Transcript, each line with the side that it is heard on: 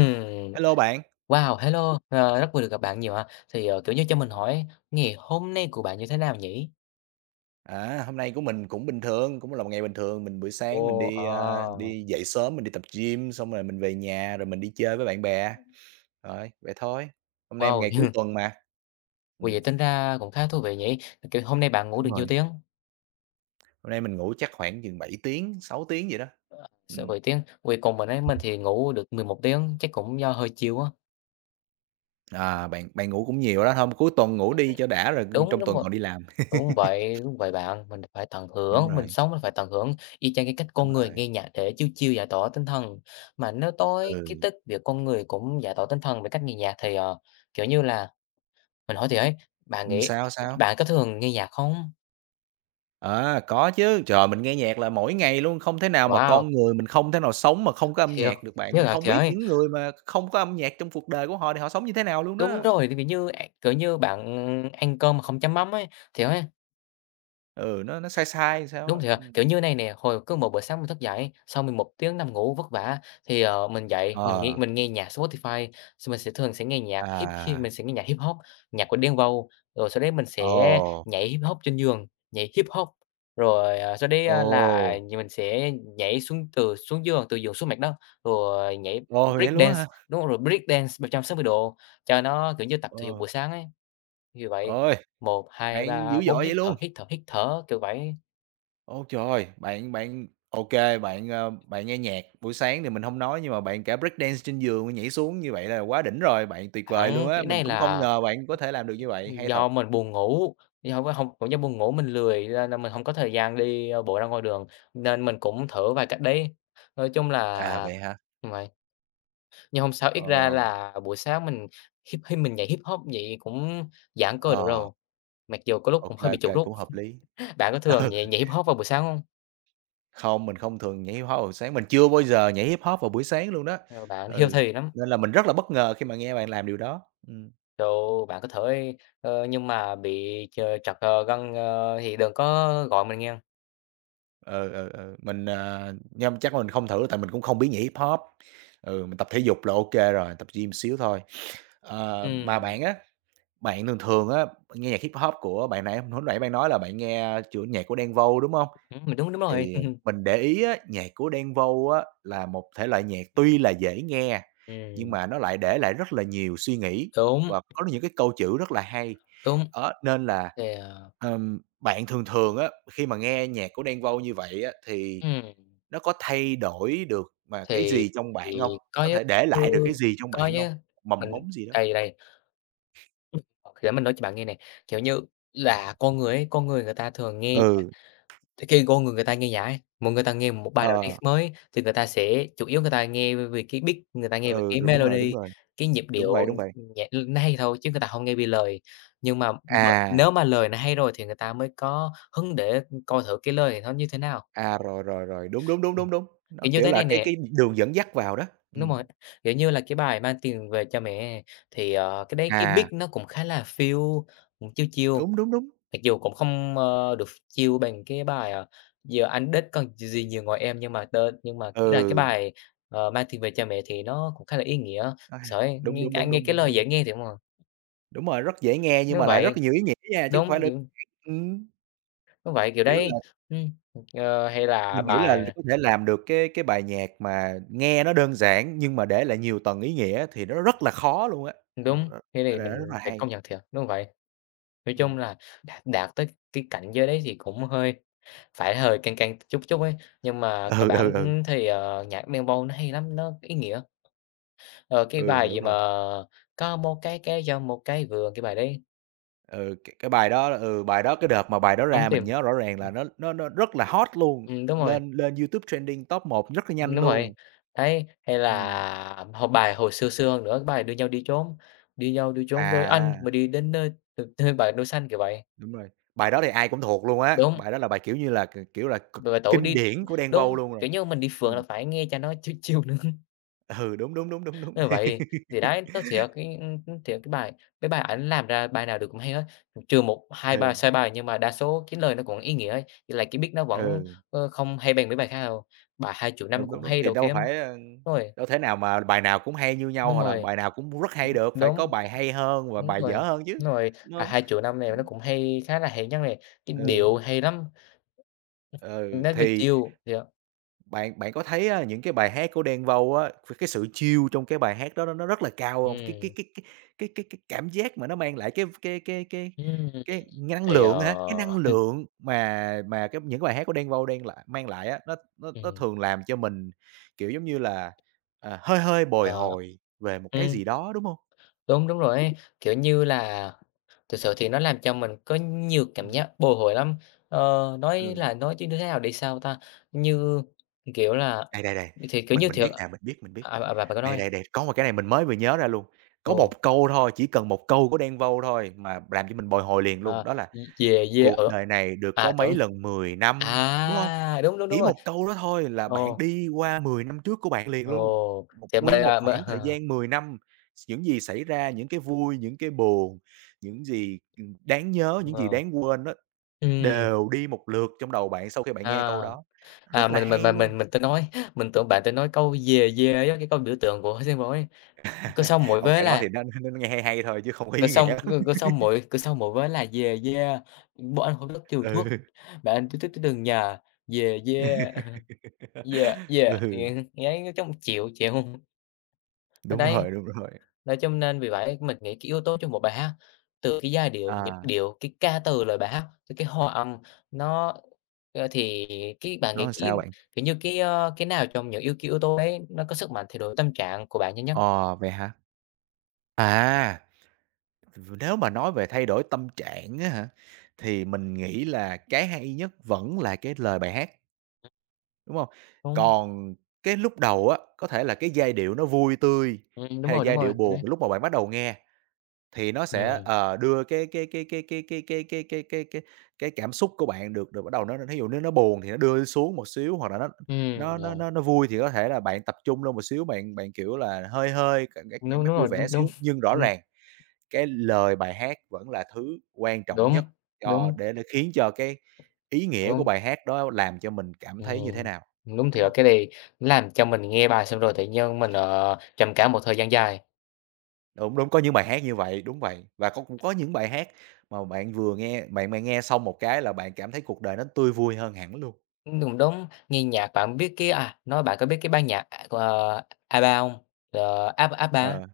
right: À. Hello bạn,
left: Wow, hello, rất vui được gặp bạn nhiều ạ. Thì, kiểu như, cho mình hỏi ngày hôm nay của bạn như thế nào nhỉ?
right: à, hôm nay của mình cũng bình thường, cũng là một ngày bình thường. Buổi sáng mình
left: Ồ,
right: đi, đi dậy sớm, mình đi tập gym, xong rồi mình về nhà rồi mình đi chơi với bạn bè. Rồi, vậy thôi. Hôm nay là
left: wow,
right: ngày cuối tuần mà.
left: vì vậy
right: Ừm,
left: tính ra cũng khá thú vị nhỉ? Kiểu, hôm nay bạn ngủ
right: đúng
left: được
right: rồi,
left: nhiêu tiếng?
right: hôm nay mình ngủ chắc khoảng chừng 7 tiếng, 6 tiếng vậy đó.
left: Sao
right: Ừm,
left: 7 tiếng, vì còn mình ấy, mình thì ngủ được 11 tiếng, chắc cũng do hơi chiều á.
right: à, bạn bạn ngủ cũng nhiều đó, hông cuối tuần ngủ đi cho đã rồi
left: Đúng,
right: trong
left: đúng
right: tuần
left: rồi,
right: còn đi làm.
left: đúng vậy bạn, mình phải tận
right: Đúng
left: hưởng, mình
right: rồi,
left: sống mình phải tận hưởng, y chang cái cách
right: đúng
left: con người
right: rồi.
left: nghe nhạc để chill chill giải tỏa tinh thần. Mà nếu tối cái
right: Ừ,
left: tức việc con người cũng giải tỏa tinh thần bằng cách nghe nhạc thì, kiểu như là mình hỏi thiệt ấy, bạn nghĩ
right: sao, sao?
left: bạn có thường nghe nhạc không?
right: À, có chứ. Trời mình nghe nhạc là mỗi ngày luôn, không thể nào mà
left: Wow,
right: con người mình không thể nào sống mà không có âm
left: thiệt,
right: nhạc được bạn.
left: thiệt
right: Mình
left: hả?
right: không
left: Trời
right: biết
left: ơi,
right: những người mà không có âm nhạc trong cuộc đời của họ thì họ sống như thế nào luôn
left: đúng
right: đó.
left: rồi, kiểu như, bạn ăn cơm mà không chấm mắm ấy, thiệt ấy.
right: Ừ, nó sai sai làm sao
left: Đúng
right: á.
left: thiệt,
right: Ừm.
left: kiểu như này nè, hồi cứ một buổi sáng mình thức dậy, sau mình một tiếng nằm ngủ vất vả thì, mình dậy, mình nghe
right: Ờ,
left: mình nghe nhạc Spotify, xong mình sẽ thường nghe nhạc hip hi
right: à,
left: mình sẽ nghe nhạc hip-hop, nhạc của Đen Vâu, rồi sau đấy mình
right: ồ,
left: sẽ nhảy hip-hop trên giường, nhảy hip-hop, rồi, sau đấy
right: ồ,
left: á là mình sẽ nhảy xuống từ xuống giường, từ giường xuống mặt đất, rồi nhảy
right: ồ,
left: break
right: vậy luôn á
left: dance,
right: hả?
left: đúng rồi, rồi break dance 360 độ cho nó, kiểu như, tập thể dục
right: Ờ,
left: buổi sáng ấy, như vậy.
right: ôi,
left: Một 2
right: bạn
left: 3
right: dữ
left: 4
right: dội vậy
left: hít
right: luôn.
left: thở, hít thở, hít thở, kiểu vậy.
right: Ôi trời. Bạn bạn ok bạn, ờ, bạn nghe nhạc buổi sáng thì mình không nói, nhưng mà bạn cả break dance trên giường, nhảy xuống như vậy là quá đỉnh rồi, bạn tuyệt vời luôn
left: Hẳn,
right: á.
left: cái
right: Mình
left: này
right: cũng không
left: là
right: ngờ bạn có thể làm được như vậy, hay thật.
left: do mình buồn ngủ, do với hông cũng do buồn ngủ mình lười nên là mình hông có thời gian đi, bộ ra ngoài đường, nên mình cũng thử vài cách đấy. Nói chung
right: À,
left: là
right: vậy hả?
left: đúng vậy, nhưng hôm sau ít ra
right: Ờ,
left: là buổi sáng mình nhảy Hip-hop vậy cũng giãn cơ được
right: ờ,
left: rồi, mặc dù có lúc cũng hơi
right: ô
left: bị chuột
right: kê,
left: rút.
right: cũng hợp lý.
left: Bạn có thường
right: Ừ,
left: nhảy nhảy Hip-hop vào buổi sáng hông?
right: không, mình không thường nhảy hip hop vào buổi sáng, mình chưa bao giờ nhảy hip hop vào buổi sáng luôn đó.
left: Ờ, bạn
right: Ừ,
left: healthy lắm,
right: nên là mình rất là bất ngờ khi mà nghe bạn làm điều đó. Ừm,
left: đồ bạn có thể nhưng mà bị trật, gân, thì đừng có gọi mình nghe.
right: ừ, mình, à, nhưng chắc mình không thử tại mình cũng không biết nhảy hip hop. Ừ, mình tập thể dục là ô kê rồi, tập gym xíu thôi. Ờ, mà
left: Ừm,
right: bạn á, bạn thường thường á, nghe nhạc hip hop của bạn hồi nãy bạn nói là bạn nghe, kiểu, nhạc của Đen Vâu, đúng hông?
left: mình đúng đúng rồi.
right: Thì mình để ý á, nhạc của Đen Vâu á là một thể loại nhạc tuy là dễ nghe, nhưng
left: Ừm.
right: mà nó lại để lại rất là nhiều suy nghĩ
left: Đúng,
right: và có những cái câu chữ rất là hay.
left: đúng,
right: Đó, nên là,
left: thì,
right: bạn thường thường á, khi mà nghe nhạc của Đen Vâu như vậy á, thì
left: ừm,
right: nó có thay đổi được mà cái
left: thì
right: gì trong bạn không?
left: thì có
right: Có
left: chứ,
right: thể để
left: ừ,
right: lại được cái gì trong
left: có
right: bạn
left: chứ,
right: không? Mầm
left: mình
right: mống gì đó?
left: đây, đây, ok, để mình nói cho bạn nghe nè, kiểu như là, con người ấy, con người người ta thường nghe nhạc
right: Ừ,
left: thì khi con người người ta nghe nhạc ấy, mà người ta nghe một bài nào
right: ờ,
left: đấy mới thì người ta sẽ chủ yếu người ta nghe về cái beat, người ta nghe về
right: ừ,
left: cái
right: rồi, đúng rồi, đúng
left: melody,
right: rồi,
left: cái nhịp
right: đúng
left: điệu
right: vậy, đúng vậy.
left: nhạc nó hay thôi chứ người ta hông nghe vì lời. Nhưng mà
right: À.
left: nếu mà lời nó hay rồi thì người ta mới có hứng để coi thử cái lời nó như thế nào.
right: À, rồi, rồi, rồi, đúng, đúng, đúng,
left: Ừm,
right: đúng, đúng, nó,
left: kiểu như
right: kiểu
left: thế
right: là,
left: này
right: cái
left: nè.
right: cái đường dẫn dắt vào đó,
left: Đúng
right: ừm,
left: rồi, kiểu như là, cái bài "Mang tiền về cho mẹ" thì, cái đấy cái beat
right: à,
left: nó cũng khá là feel, cũng chill chill,
right: đúng, đúng, đúng,
left: mặc dù cũng không, được chill bằng cái bài, "Giờ anh đếch còn gì nhiều ngoài em" nhưng mà ý là cái
right: ừ,
left: bài, "Mang tiền về cho mẹ" thì nó cũng khá là ý nghĩa. Thực
right: à,
left: sự
right: đúng,
left: nghe
right: đúng,
left: ai
right: đúng,
left: nghe
right: đúng,
left: cái
right: đúng,
left: lời dễ
right: đúng,
left: nghe thì đúng rồi,
right: đúng rồi, rất dễ nghe nhưng
left: đúng
right: mà lại
left: vậy,
right: rất nhiều ý nghĩa nha, chứ không
left: đúng,
right: phải đơn
left: kiểu,
right: ừm,
left: đúng vậy, kiểu
right: kiểu
left: đấy,
right: là,
left: ừm, hay là
right: mình nghĩ là
left: bài
right: có thể làm được cái bài nhạc mà nghe nó đơn giản nhưng mà để lại nhiều tầng ý nghĩa thì nó rất là khó luôn á, ờ,
left: đúng,
right: ờ,
left: thế
right: phải
left: thì
right: là rất
left: mình
right: là
left: phải
right: hay,
left: công nhận thiệt, đúng vậy. Nói
right: ừm,
left: chung là đạt đạt tới cái cảnh giới đấy thì cũng hơi phải hơi căng căng chút chút ấy, nhưng mà cơ
right: ừ, ừ,
left: bản
right: ừ,
left: thì, nhạc Đen Vâu nó hay lắm, nó ý nghĩa. Ờ, cái
right: ừ,
left: bài
right: hiểu
left: gì mà
right: rồi.
left: "Có một cái cây trong một cái vườn", cái bài đấy
right: Ừ, cái bài đó ừ, bài đó cái đợt mà bài đó
left: "Trốn
right: ra
left: tìm",
right: mình nhớ rõ ràng
left: ừm,
right: là nó rất là hot luôn,
left: đúng rồi,
right: lên lên YouTube trending top một rất là nhanh
left: đúng rồi.
right: luôn.
left: Đấy, hay
right: Ừm,
left: là hồi xưa xưa hơn nữa, cái bài "Đưa nhau đi trốn", "Đưa nhau đi trốn với anh
right: à,
left: mà đi đến nơi từ nơi bạn đủ xanh", kiểu vậy.
right: đúng rồi, bài đó thì ai cũng thuộc luôn á,
left: Đúng,
right: bài đó là bài, kiểu như là, kiểu là, cực
left: rồi tủ
right: kinh
left: đi
right: điển của Đen Vâu
left: đúng,
right: luôn rồi.
left: kiểu như, mình đi phượt là
right: Ừm,
left: phải nghe cho nó chill chill nữa.
right: ừ, đúng, đúng, đúng, đúng, đúng.
left: Đúng là vậy, thì đấy, nó sẽ cái, ưm, thì cái bài ảnh làm ra bài nào được cũng hay hết, trừ một hai 3
right: Ừ,
left: sai bài nhưng mà đa số cái lời nó cũng ý nghĩa ấy, với lại cái beat nó vẫn,
right: ừ,
left: không hay bằng mấy bài khác đâu. Bài "Hai Triệu Năm"
right: đúng,
left: cũng
right: đúng, đúng,
left: hay
right: thì
left: đâu
right: đâu
left: kém,
right: phải, ơ,
left: đúng rồi,
right: đâu thể nào mà bài nào cũng hay như nhau
left: đúng
right: hoặc là
left: rồi,
right: bài nào cũng rất hay được, phải có
left: đúng,
right: bài hay hơn và
left: đúng
right: bài
left: rồi,
right: dở hơn chứ,
left: đúng rồi,
right: đúng
left: bài
right: không?
left: "Hai Triệu Năm" này nó cũng hay, khá là hay nhất này, cái
right: ừ,
left: điệu hay lắm,
right: ừ,
left: nó vừa
right: thì
left: chill, thì,
right: Bạn bạn có thấy á, những cái bài hát của Đen Vâu á, cái sự chill trong cái bài hát đó nó rất là cao hông?
left: ừm,
right: Cái cảm giác mà nó mang lại cái năng
left: thì, ờ,
right: lượng hả? Cái năng lượng mà cái những cái bài hát của Đen Vâu đen lại mang lại á, nó
left: ừm,
right: thường làm cho mình, kiểu, giống như là, à, hơi hơi bồi
left: ờ,
right: hồi về một cái
left: ừm.
right: gì đó, đúng hông?
left: Đúng, đúng rồi ấy. Kiểu như là, thực sự thì nó làm cho mình có nhiều cảm
right: Ừm,
left: giác bồi hồi lắm. Ờ, nói
right: ừ.
left: là nói chứ như thế nào đi sao ta? Như, kiểu là,
right: Đây, đây, đây,
left: thì, kiểu như,
right: mình
left: thiệt,
right: biết nè, mình biết, mình biết.
left: à, bà cứ
right: Đây,
left: nói.
right: đây, đây, có một cái này mình mới vừa nhớ ra luôn. Có một
left: Ồ,
right: câu thôi, chỉ cần một câu của Đen Vâu thôi mà làm cho mình bồi hồi liền luôn,
left: à,
right: đó là
left: "Về quê
right: "Cuộc
left: ở",
right: đời này được có mấy
left: tưởng,
right: lần 10 năm", đúng hông?
left: đúng, đúng, đúng
right: Chỉ
left: rồi.
right: một câu đó thôi là bạn
left: Ồ,
right: đi qua 10 năm trước của bạn liền
left: ồ,
right: luôn, một
left: thì mình,
right: nguyên một khoảng thời gian 10 năm, những gì xảy ra, những cái vui, những cái buồn, những gì, đáng nhớ, những gì
left: ờ,
right: đáng quên á, đều đi một lượt trong đầu bạn sau khi bạn nghe
left: à,
right: câu đó, rất là
left: mình mình
right: hay
left: mình
right: luôn.
left: mình mình tính nói, mình tưởng bạn tính nói câu "về quê" á, cái câu biểu tượng của Singapore ấy. Có xong mỗi
right: Ồ,
left: vế
right: cái đó
left: là
right: thì nó nghe hay hay thôi chứ không có
left: Cứ
right: ý
left: xong
right: nghĩa lắm.
left: cứ cứ xong mỗi vế là "về yeah", bọn anh hông rất kêu thuốc,
right: Ừ.
left: bạn tui tui tui đừng nhờ, "về yeah", "yeah, yeah",
right: Ừ,
left: ngáy nó trông chịu chịu. Đó
right: đúng
left: đấy,
right: rồi, đúng rồi.
left: đó cho nên vì vậy mình nghĩ cái yếu tố trong một bài hát, từ cái giai điệu, nhịp
right: À,
left: điệu, cái ca từ lời bài hát, tới cái hòa âm nó, ơ, thì cái bạn
right: nó
left: nghĩ
right: làm
left: cái,
right: sao bạn?
left: kiểu như, cái, cái nào trong những cái yếu tố đấy nó có sức mạnh thay đổi tâm trạng của bạn nhanh nhất?
right: Ờ, vậy hả? À, nếu mà nói về thay đổi tâm trạng á hả, thì mình nghĩ là cái hay nhất vẫn là cái lời bài hát, đúng không?
left: Đúng,
right: Còn cái lúc đầu á, có thể là cái giai điệu nó vui tươi hay là
left: đúng
right: giai điệu
left: rồi,
right: buồn
left: đấy.
right: lúc mà bạn bắt đầu nghe. Thì nó sẽ,
left: Ừm,
right: ờ, đưa cái cảm xúc của bạn được được bắt đầu nó thí dụ nếu nó buồn thì nó đưa xuống một xíu, hoặc là nó nó nó
left: rồi.
right: nó nó vui thì có thể là bạn tập trung lên một xíu, bạn bạn, kiểu là, hơi hơi, cảm giác
left: Đúng,
right: bạn
left: đúng
right: mát vui
left: rồi,
right: vẻ
left: đúng, đúng.
right: xíu. Nhưng rõ
left: Ừm,
right: ràng cái lời bài hát vẫn là thứ quan trọng
left: đúng,
right: nhất cho
left: đúng,
right: để khiến cho cái ý nghĩa của
left: đúng.
right: bài hát đó làm cho mình cảm thấy như thế
left: Ừm,
right: nào,
left: đúng
right: đúng
left: thiệt,
right: không?
left: cái này làm cho mình nghe bài xong rồi tự nhiên mình, trầm cảm một thời gian dài.
right: Đúng, đúng, có những bài hát như vậy, đúng vậy. Và có cũng có những bài hát mà bạn vừa nghe bạn bạn nghe xong một cái là bạn cảm thấy cuộc đời nó tươi vui hơn hẳn luôn.
left: Đúng, đúng, nghe nhạc bạn biết cái nói bạn có biết cái ban nhạc, ABBA hông? Ờ, ABBA,
right: Ờ,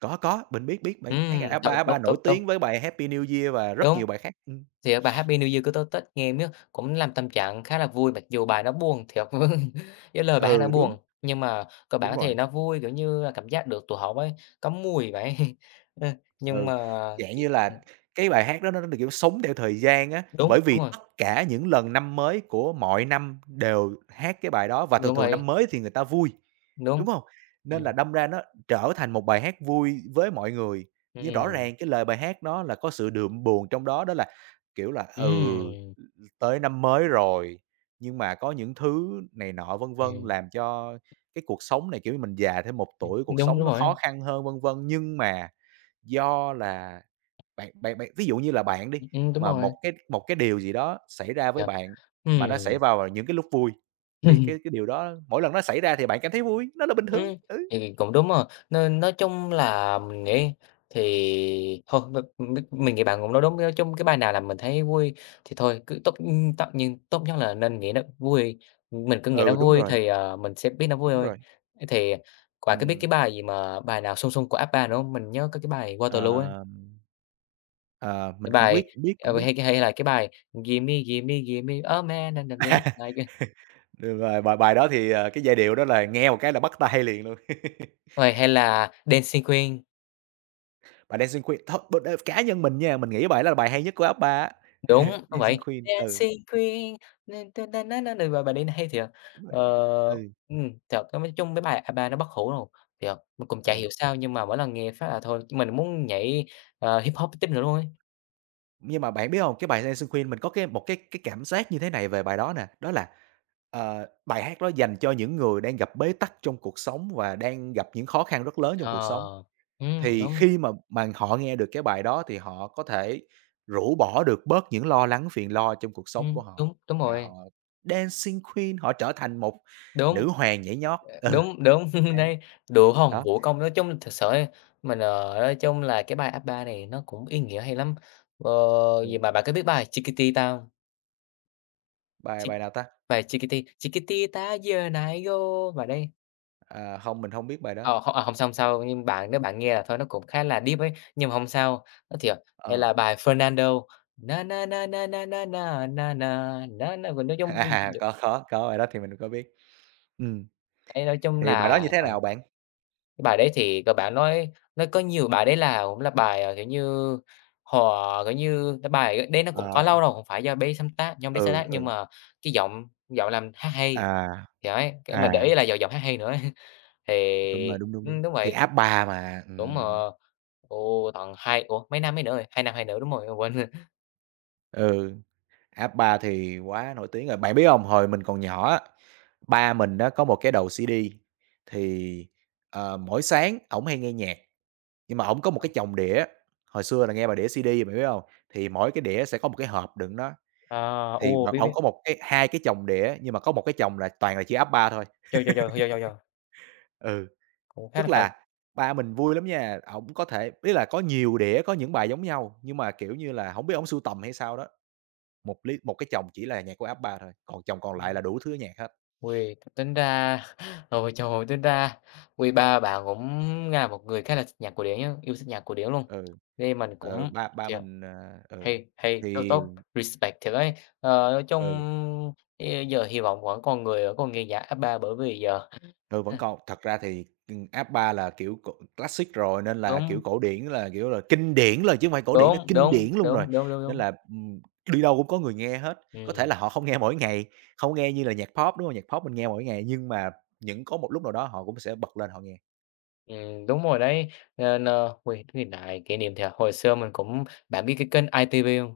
right: có, mình biết, biết, bạn mấy người ABBA,
left: thôi,
right: ABBA
left: tốt,
right: nổi
left: tốt, tốt,
right: tiếng với bài Happy New Year và rất nhiều
left: đúng.
right: bài khác.
left: Thì á, bài Happy New Year của tố Tết nghe miết cũng làm tâm trạng khá là vui, mặc dù bài nó buồn thiệt, với lời bài hát nó
right: Ừ, đúng,
left: buồn, nhưng mà cơ
right: đúng
left: bản thì
right: rồi.
left: nó vui, kiểu như là, cảm giác được tụi họ mới có mùi vậy. Ơ, nhưng
right: Ừ,
left: mà
right: dạng
left: kiểu
right: như là cái bài hát đó nó được, kiểu, sống theo thời gian á,
left: đúng,
right: bởi
left: đúng
right: vì
left: rồi,
right: tất cả những lần năm mới của mọi năm đều hát cái bài đó và thường
left: đúng
right: thường năm
left: rồi,
right: mới thì người ta vui,
left: đúng,
right: đúng hông? Nên là
left: ừm,
right: đâm ra nó trở thành một bài hát vui với mọi người, nhưng rõ
left: ừm,
right: ràng cái lời bài hát đó là có sự đượm buồn trong đó, đó là, kiểu là, ừ,
left: ừm,
right: tới năm mới rồi, nhưng mà có những thứ này nọ, vân vân,
left: ừm,
right: làm cho cái cuộc sống này, kiểu như, mình già thêm một tuổi,
left: đúng,
right: cuộc sống
left: đúng
right: nó
left: rồi á,
right: khó khăn hơn, vân vân, nhưng mà Do là bạn bạn bạn ví dụ như là bạn đi,
left: đúng
right: mà
left: rồi,
right: một cái điều gì đó xảy ra với
left: dạ,
right: bạn mà
left: ừm.
right: nó xảy vào những cái lúc vui, thì cái cái điều đó mỗi lần nó xảy ra thì bạn cảm thấy vui, nó là bình thường,
left: Ừ
right: ừ.
left: thì cũng đúng rồi, nên nói chung là mình nghĩ thì thôi m m mình nghĩ bạn cũng nói đúng, nói chung cái bài nào làm mình thấy vui thì thôi cứ tốt, ưm, tất nhiên tốt nhất là nên nghĩ nó vui, mình cứ nghĩ nó
right: Ừ,
left: vui thì, mình sẽ biết nó vui
right: đúng
left: thôi.
right: rồi,
left: Thì bạn cái biết cái
right: ừm,
left: bài gì mà bài nào "Sung Sung" của Abba nữa hông? Mình nhớ có cái bài "Waterloo" ấy,
right: ờ, ờ,
left: cái
right: mình cũng
left: bài,
right: biết cũng biết, cũng biết.
left: hay hay là cái bài "Gimme, gimme, gimme a man and a man",
right: Được rồi, bài bài đó thì, ờ, cái giai điệu đó là nghe một cái là bắt tay liền luôn.
left: hay là "Dancing Queen".
right: Bài Dancing Queen thôi b đ cá nhân mình nha, mình nghĩ bài đó là bài hay nhất của ABBA á.
left: Đúng, đúng vậy.
right: Dancing Queen, ừ,
left: Dancing Queen và bài đấy hay thiệt.
right: đúng rồi,
left: Ờ,
right: ừ,
left: thật nói chung mấy bài ABBA nó bất hủ luôn, thiệt, mình cũng chả
right: ừ.
left: hiểu sao nhưng mà mỗi lần nghe phát là thôi, mình muốn nhảy, hip hop tí nữa luôn ấy.
right: Nhưng mà bạn biết hông, cái bài Dancing Queen mình có một cái cảm giác như thế này về bài đó nè, đó là, ờ, bài hát đó dành cho những người đang gặp bế tắc trong cuộc sống và đang gặp những khó khăn rất lớn trong
left: Ờ,
right: cuộc sống.
left: cũng
right: Thì
left: đúng,
right: khi mà họ nghe được cái bài đó thì họ có thể rũ bỏ được bớt những lo lắng, phiền lo trong cuộc sống của họ,
left: đúng, đúng
right: và họ
left: rồi,
right: Dancing Queen, họ trở thành một nữ
left: đúng,
right: hoàng nhảy nhót.
left: ờ,
right: Ừ,
left: đúng, đúng,
right: đấy,
left: đấy, được hông?
right: đó,
left: Vũ công nói chung thực sự ấy, mình, nói chung là cái bài ABBA này nó cũng ý nghĩa hay lắm. Ờ,
right: ừ,
left: gì mà bạn có biết bài Chiquitita hông? Ch
right: bài bài nào ta?
left: Về "Chiquiti", "Chiquitita-llena-yo" bài đấy,
right: À, hông, mình hông biết bài đó.
left: ờ, không, hông sao, nhưng bạn nếu bạn nghe là thôi nó cũng khá là deep ấy, nhưng mà hông sao, nó thì, hay là
right: Ờ,
left: bài Fernando, na na na na na na na na na na na, mình nói chung, ưm,
right: à,
left: d
right: có, bài đó thì mình có biết. Ừm.
left: ấy, nói chung
right: Thì bài đó
left: là
right: như thế nào bạn?
left: cái bài đấy thì cơ bản nói nó có nhiều bài đấy là cũng là bài, kiểu như, họ, kiểu như, cái bài đấy nó
right: Ờ,
left: cũng có lâu rồi, không phải do Bay sáng tác do Bay sáng
right: ừ,
left: tác, nhưng
right: ừ,
left: mà cái giọng giọng làm hát hay,
right: à,
left: thì ấy, cái mình để
right: à,
left: ý là do giọng hát hay nữa ấy.
right: đúng rồi,
left: Thì
right: đúng, đúng, đúng.
left: đúng
right: Thì
left: vậy.
right: App Ba mà,
left: Đúng rồi, ồ, tận hai ủa, mấy năm mấy nữ rồi? Hai nam 2 nữ, đúng rồi, mình quên rồi.
right: ừ, App Ba thì quá nổi tiếng rồi. Bạn biết hông, hồi mình còn nhỏ á, ba mình á có một cái đầu CD thì, mỗi sáng ổng hay nghe nhạc, nhưng mà ổng có một cái chồng đĩa, hồi xưa là nghe bằng đĩa CD bạn biết hông? Thì mỗi cái đĩa sẽ có một cái hộp đựng nó,
left: Ờ,
right: thì
left: ồ,
right: mà
left: biết,
right: ổng
left: biết.
right: có một cái hai cái chồng đĩa nhưng mà có một cái chồng là toàn là chỉ App Ba thôi.
left: Trời, trời, trời, trời, trời, trời,
right: Ừ.
left: cũng khá
right: Tức
left: là phàn.
right: là ba mình vui lắm nha, ổng có thể ý là có nhiều đĩa, có những bài giống nhau, nhưng mà, kiểu như là, hổng biết ổng sưu tầm hay sao đó, một cái chồng chỉ là nhạc của ABBA thôi, còn chồng còn lại là
left: Ừm,
right: đủ thứ nhạc hết.
left: ôi, tính ra ôi, trời ơi, tính ra, ôi, ba bạn cũng là một người khá là thích nhạc cổ điển nhá, yêu thích nhạc cổ điển luôn.
right: Ừ,
left: Nên mình
right: ờ,
left: cũng
right: ba ba
left: thiệt,
right: mình, à ừ,
left: hay, hay, tốt,
right: thì
left: tốt, respect thiệt ấy. Ờ, nói
right: ừ.
left: chung, ê, giờ hy vọng vẫn còn người ở còn nghe nhạc app ba bởi vì giờ
right: Ừ, vẫn còn. Thật ra thì, app-ba là, kiểu, cổ classic rồi nên là,
left: đúng,
right: kiểu, cổ điển là, kinh điển rồi chứ không phải cổ điển nó
left: đúng,
right: kinh
left: đúng,
right: điển luôn rồi.
left: đúng, đúng, đúng,
right: Nên
left: đúng,
right: là, đi đâu cũng có người nghe hết. Có thể
left: ừm.
right: là họ không nghe mỗi ngày, không nghe như là nhạc pop, đúng không? Nhạc pop mình nghe mỗi ngày, nhưng mà có một lúc nào đó họ cũng sẽ bật lên họ nghe.
left: Đúng rồi đấy, nên, ôi, cái này kỷ niệm thì hồi xưa mình cũng bạn biết cái kênh ITV hông?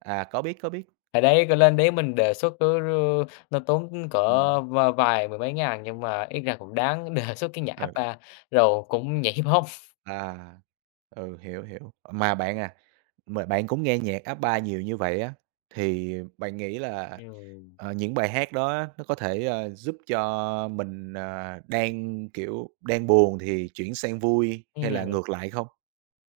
right: À, có biết, có biết.
left: Hồi đấy cứ lên đấy mình đề xuất cứ rơ nó tốn cỡ
right: Ừm.
left: vài mười mấy ngàn nhưng mà ít ra cũng đáng đề xuất cái nhạc
right: Ừ.
left: Abba, rồi cũng nhảy Hip-hop.
right: À, ừ, hiểu, hiểu. Mà bạn à, mà bạn cũng nghe nhạc app Ba nhiều như vậy á, thì bạn nghĩ là,
left: Ừm,
right: những bài hát đó nó có thể, giúp cho mình, ờ, đang, kiểu, đang buồn thì chuyển sang vui hay là
left: ừm.
right: ngược lại không?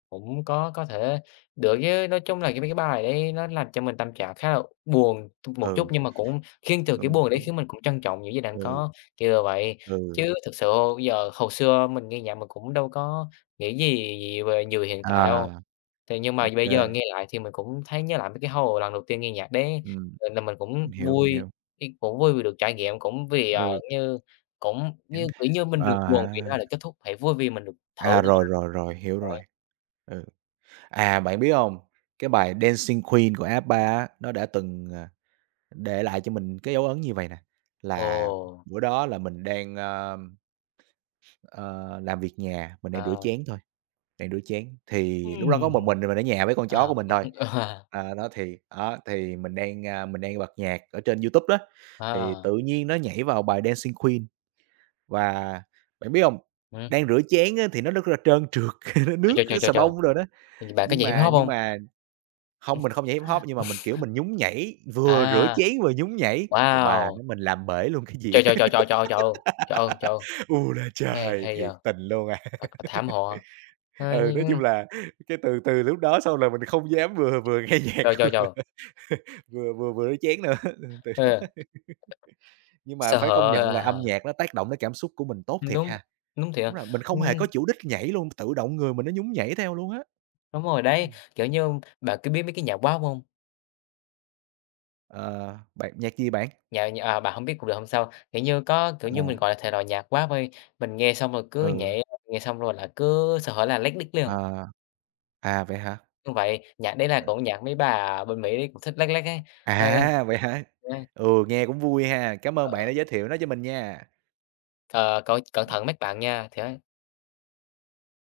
left: Cũng có thể được chứ, nói chung là cái mấy cái bài đấy nó làm cho mình tâm trạng khá là buồn một chút,
right: Ừ.
left: nhưng mà cũng khiến từ cái
right: Đúng,
left: buồn đấy
right: đúng.
left: khiến mình cũng trân trọng những gì đang
right: Ừ,
left: có, kiểu là vậy.
right: ừ,
left: Chứ thực sự giờ hồi xưa mình nghe nhạc mình cũng đâu có nghĩ gì về nhiều hiện tại đâu,
right: à,
left: thì nhưng mà
right: ok
left: bây
right: kê,
left: giờ nghe lại thì mình cũng thấy nhớ lại mấy cái hồi lần đầu tiên nghe nhạc đấy, rồi là mình cũng
right: mình
left: vui,
right: hiểu.
left: cái cũng vui vì được trải nghiệm, cũng vì,
right: Ừ,
left: như cũng
right: chính
left: như, kiểu như, mình
right: à,
left: được buồn vì nó đã kết thúc, hãy vui vì mình được thở
right: à, rồi, rồi, rồi, hiểu rồi.
left: vậy.
right: Ừ, à, bạn biết không? Cái bài Dancing Queen của Abba á, nó đã từng, à, để lại cho mình cái dấu ấn như vậy nè, là
left: Ồ.
right: bữa đó là mình đang, làm việc nhà, mình đang rửa
left: À.
right: chén thôi, đang rửa chén, thì lúc đó có một
left: Ừm.
right: mình ở nhà với con chó
left: Ờ,
right: của mình thôi.
left: à,
right: À, đó, thì mình đang, mình đang bật nhạc ở trên YouTube đó, thì
left: à,
right: tự nhiên nó nhảy vào bài Dancing Queen và bạn biết không,
left: ừm,
right: đang rửa chén á thì nó rất là trơn trượt, nó
left: trời,
right: nước,
left: trời, trời,
right: nó
left: trời,
right: xà
left: trời,
right: bông rồi đó,
left: vậy bạn có
right: nhưng
left: nhảy hip
right: mà
left: Hop
right: nhưng
left: hông?
right: mà không, mình không nhảy hip hop nhưng mà mình, kiểu, mình nhún nhảy, vừa rửa
left: À,
right: chén vừa nhún nhảy, mà bà
left: wow!
right: nói mình làm bể luôn cái dĩa.
left: Trời, trời, trời, trời, trời, trời, trời ơi,
right: U là
left: hay
right: trời,
left: hay
right: thiệt
left: vậy,
right: tình luôn à.
left: thật là thảm họa, ơ,
right: Ừ, nói
left: nhưng
right: chung là cái từ từ lúc đó xong là mình không dám vừa vừa nghe nhạc
left: trời, trời,
right: vừa
left: trời,
right: vừa vừa vừa rửa chén nữa, ừ, từ
left: ờ,
right: đó. Nhưng mà
left: sợ,
right: phải công nhận là âm
left: à,
right: nhạc nó tác động đến cảm xúc của mình tốt
left: ừm,
right: thiệt
left: đúng,
right: ha.
left: đúng thiệt,
right: Đúng là mình không hề
left: ừm,
right: có chủ đích nhảy luôn, tự động người mình nó nhún nhảy theo luôn á.
left: đúng rồi đấy,
right: Ừm,
left: kiểu như, bạn có biết mấy cái nhạc Pop hông?
right: ờ, Bạn nhạc gì bạn?
left: Nhạc nh à, bạn hổng biết cũng được hông sao, kiểu như, có kiểu
right: À,
left: như, mình, gọi là, thể loại nhạc Pop thôi, mình nghe xong rồi cứ
right: ừ,
left: nhảy, nghe xong rồi là cứ sợ hở là lách đít liền.
right: à, à, vậy hả?
left: Đúng vậy, nhạc đấy là cũng nhạc mấy bà bên Mỹ đấy cũng thích lắc lắc ấy. Ê, ê,
right: À, vậy hả?
left: ê,
right: Ừ, nghe cũng vui ha. Cảm ơn bạn
left: ờ,
right: đã giới thiệu nó cho mình nha.
left: ờ, cẩn cẩn
right: Ừm,
left: thận mấy bạn nha, thì ấy,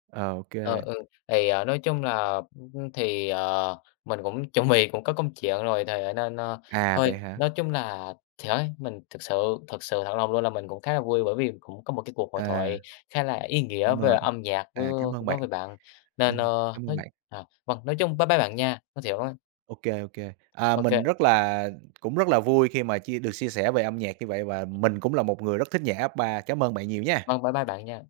right: ờ, ô kê.
left: nói chung là, mình cũng chuẩn bị cũng có công chuyện rồi, thì nên,
right: À,
left: thôi,
right: vậy hả?
left: nói chung là thì ấy, mình thực sự thật lòng luôn là mình cũng khá là vui bởi vì cũng có một cái cuộc hội
right: À,
left: thoại khá là ý nghĩa
right: đúng
left: về
right: rồi.
left: âm nhạc với
right: À, cảm ơn
left: nói
right: bạn.
left: về bạn. Nên,
right: Ừm, cám ơn bạn.
left: vâng, nói chung bye bye bạn nha, nói thiệt luôn ấy.
right: Ô kê, ô kê. À,
left: Ô
right: mình rất là cũng rất là vui khi mà chia sẻ về âm nhạc như vậy và mình cũng là một người rất thích nhạc Abba. Cảm ơn bạn nhiều nha.
left: vâng, bye bye bạn nha.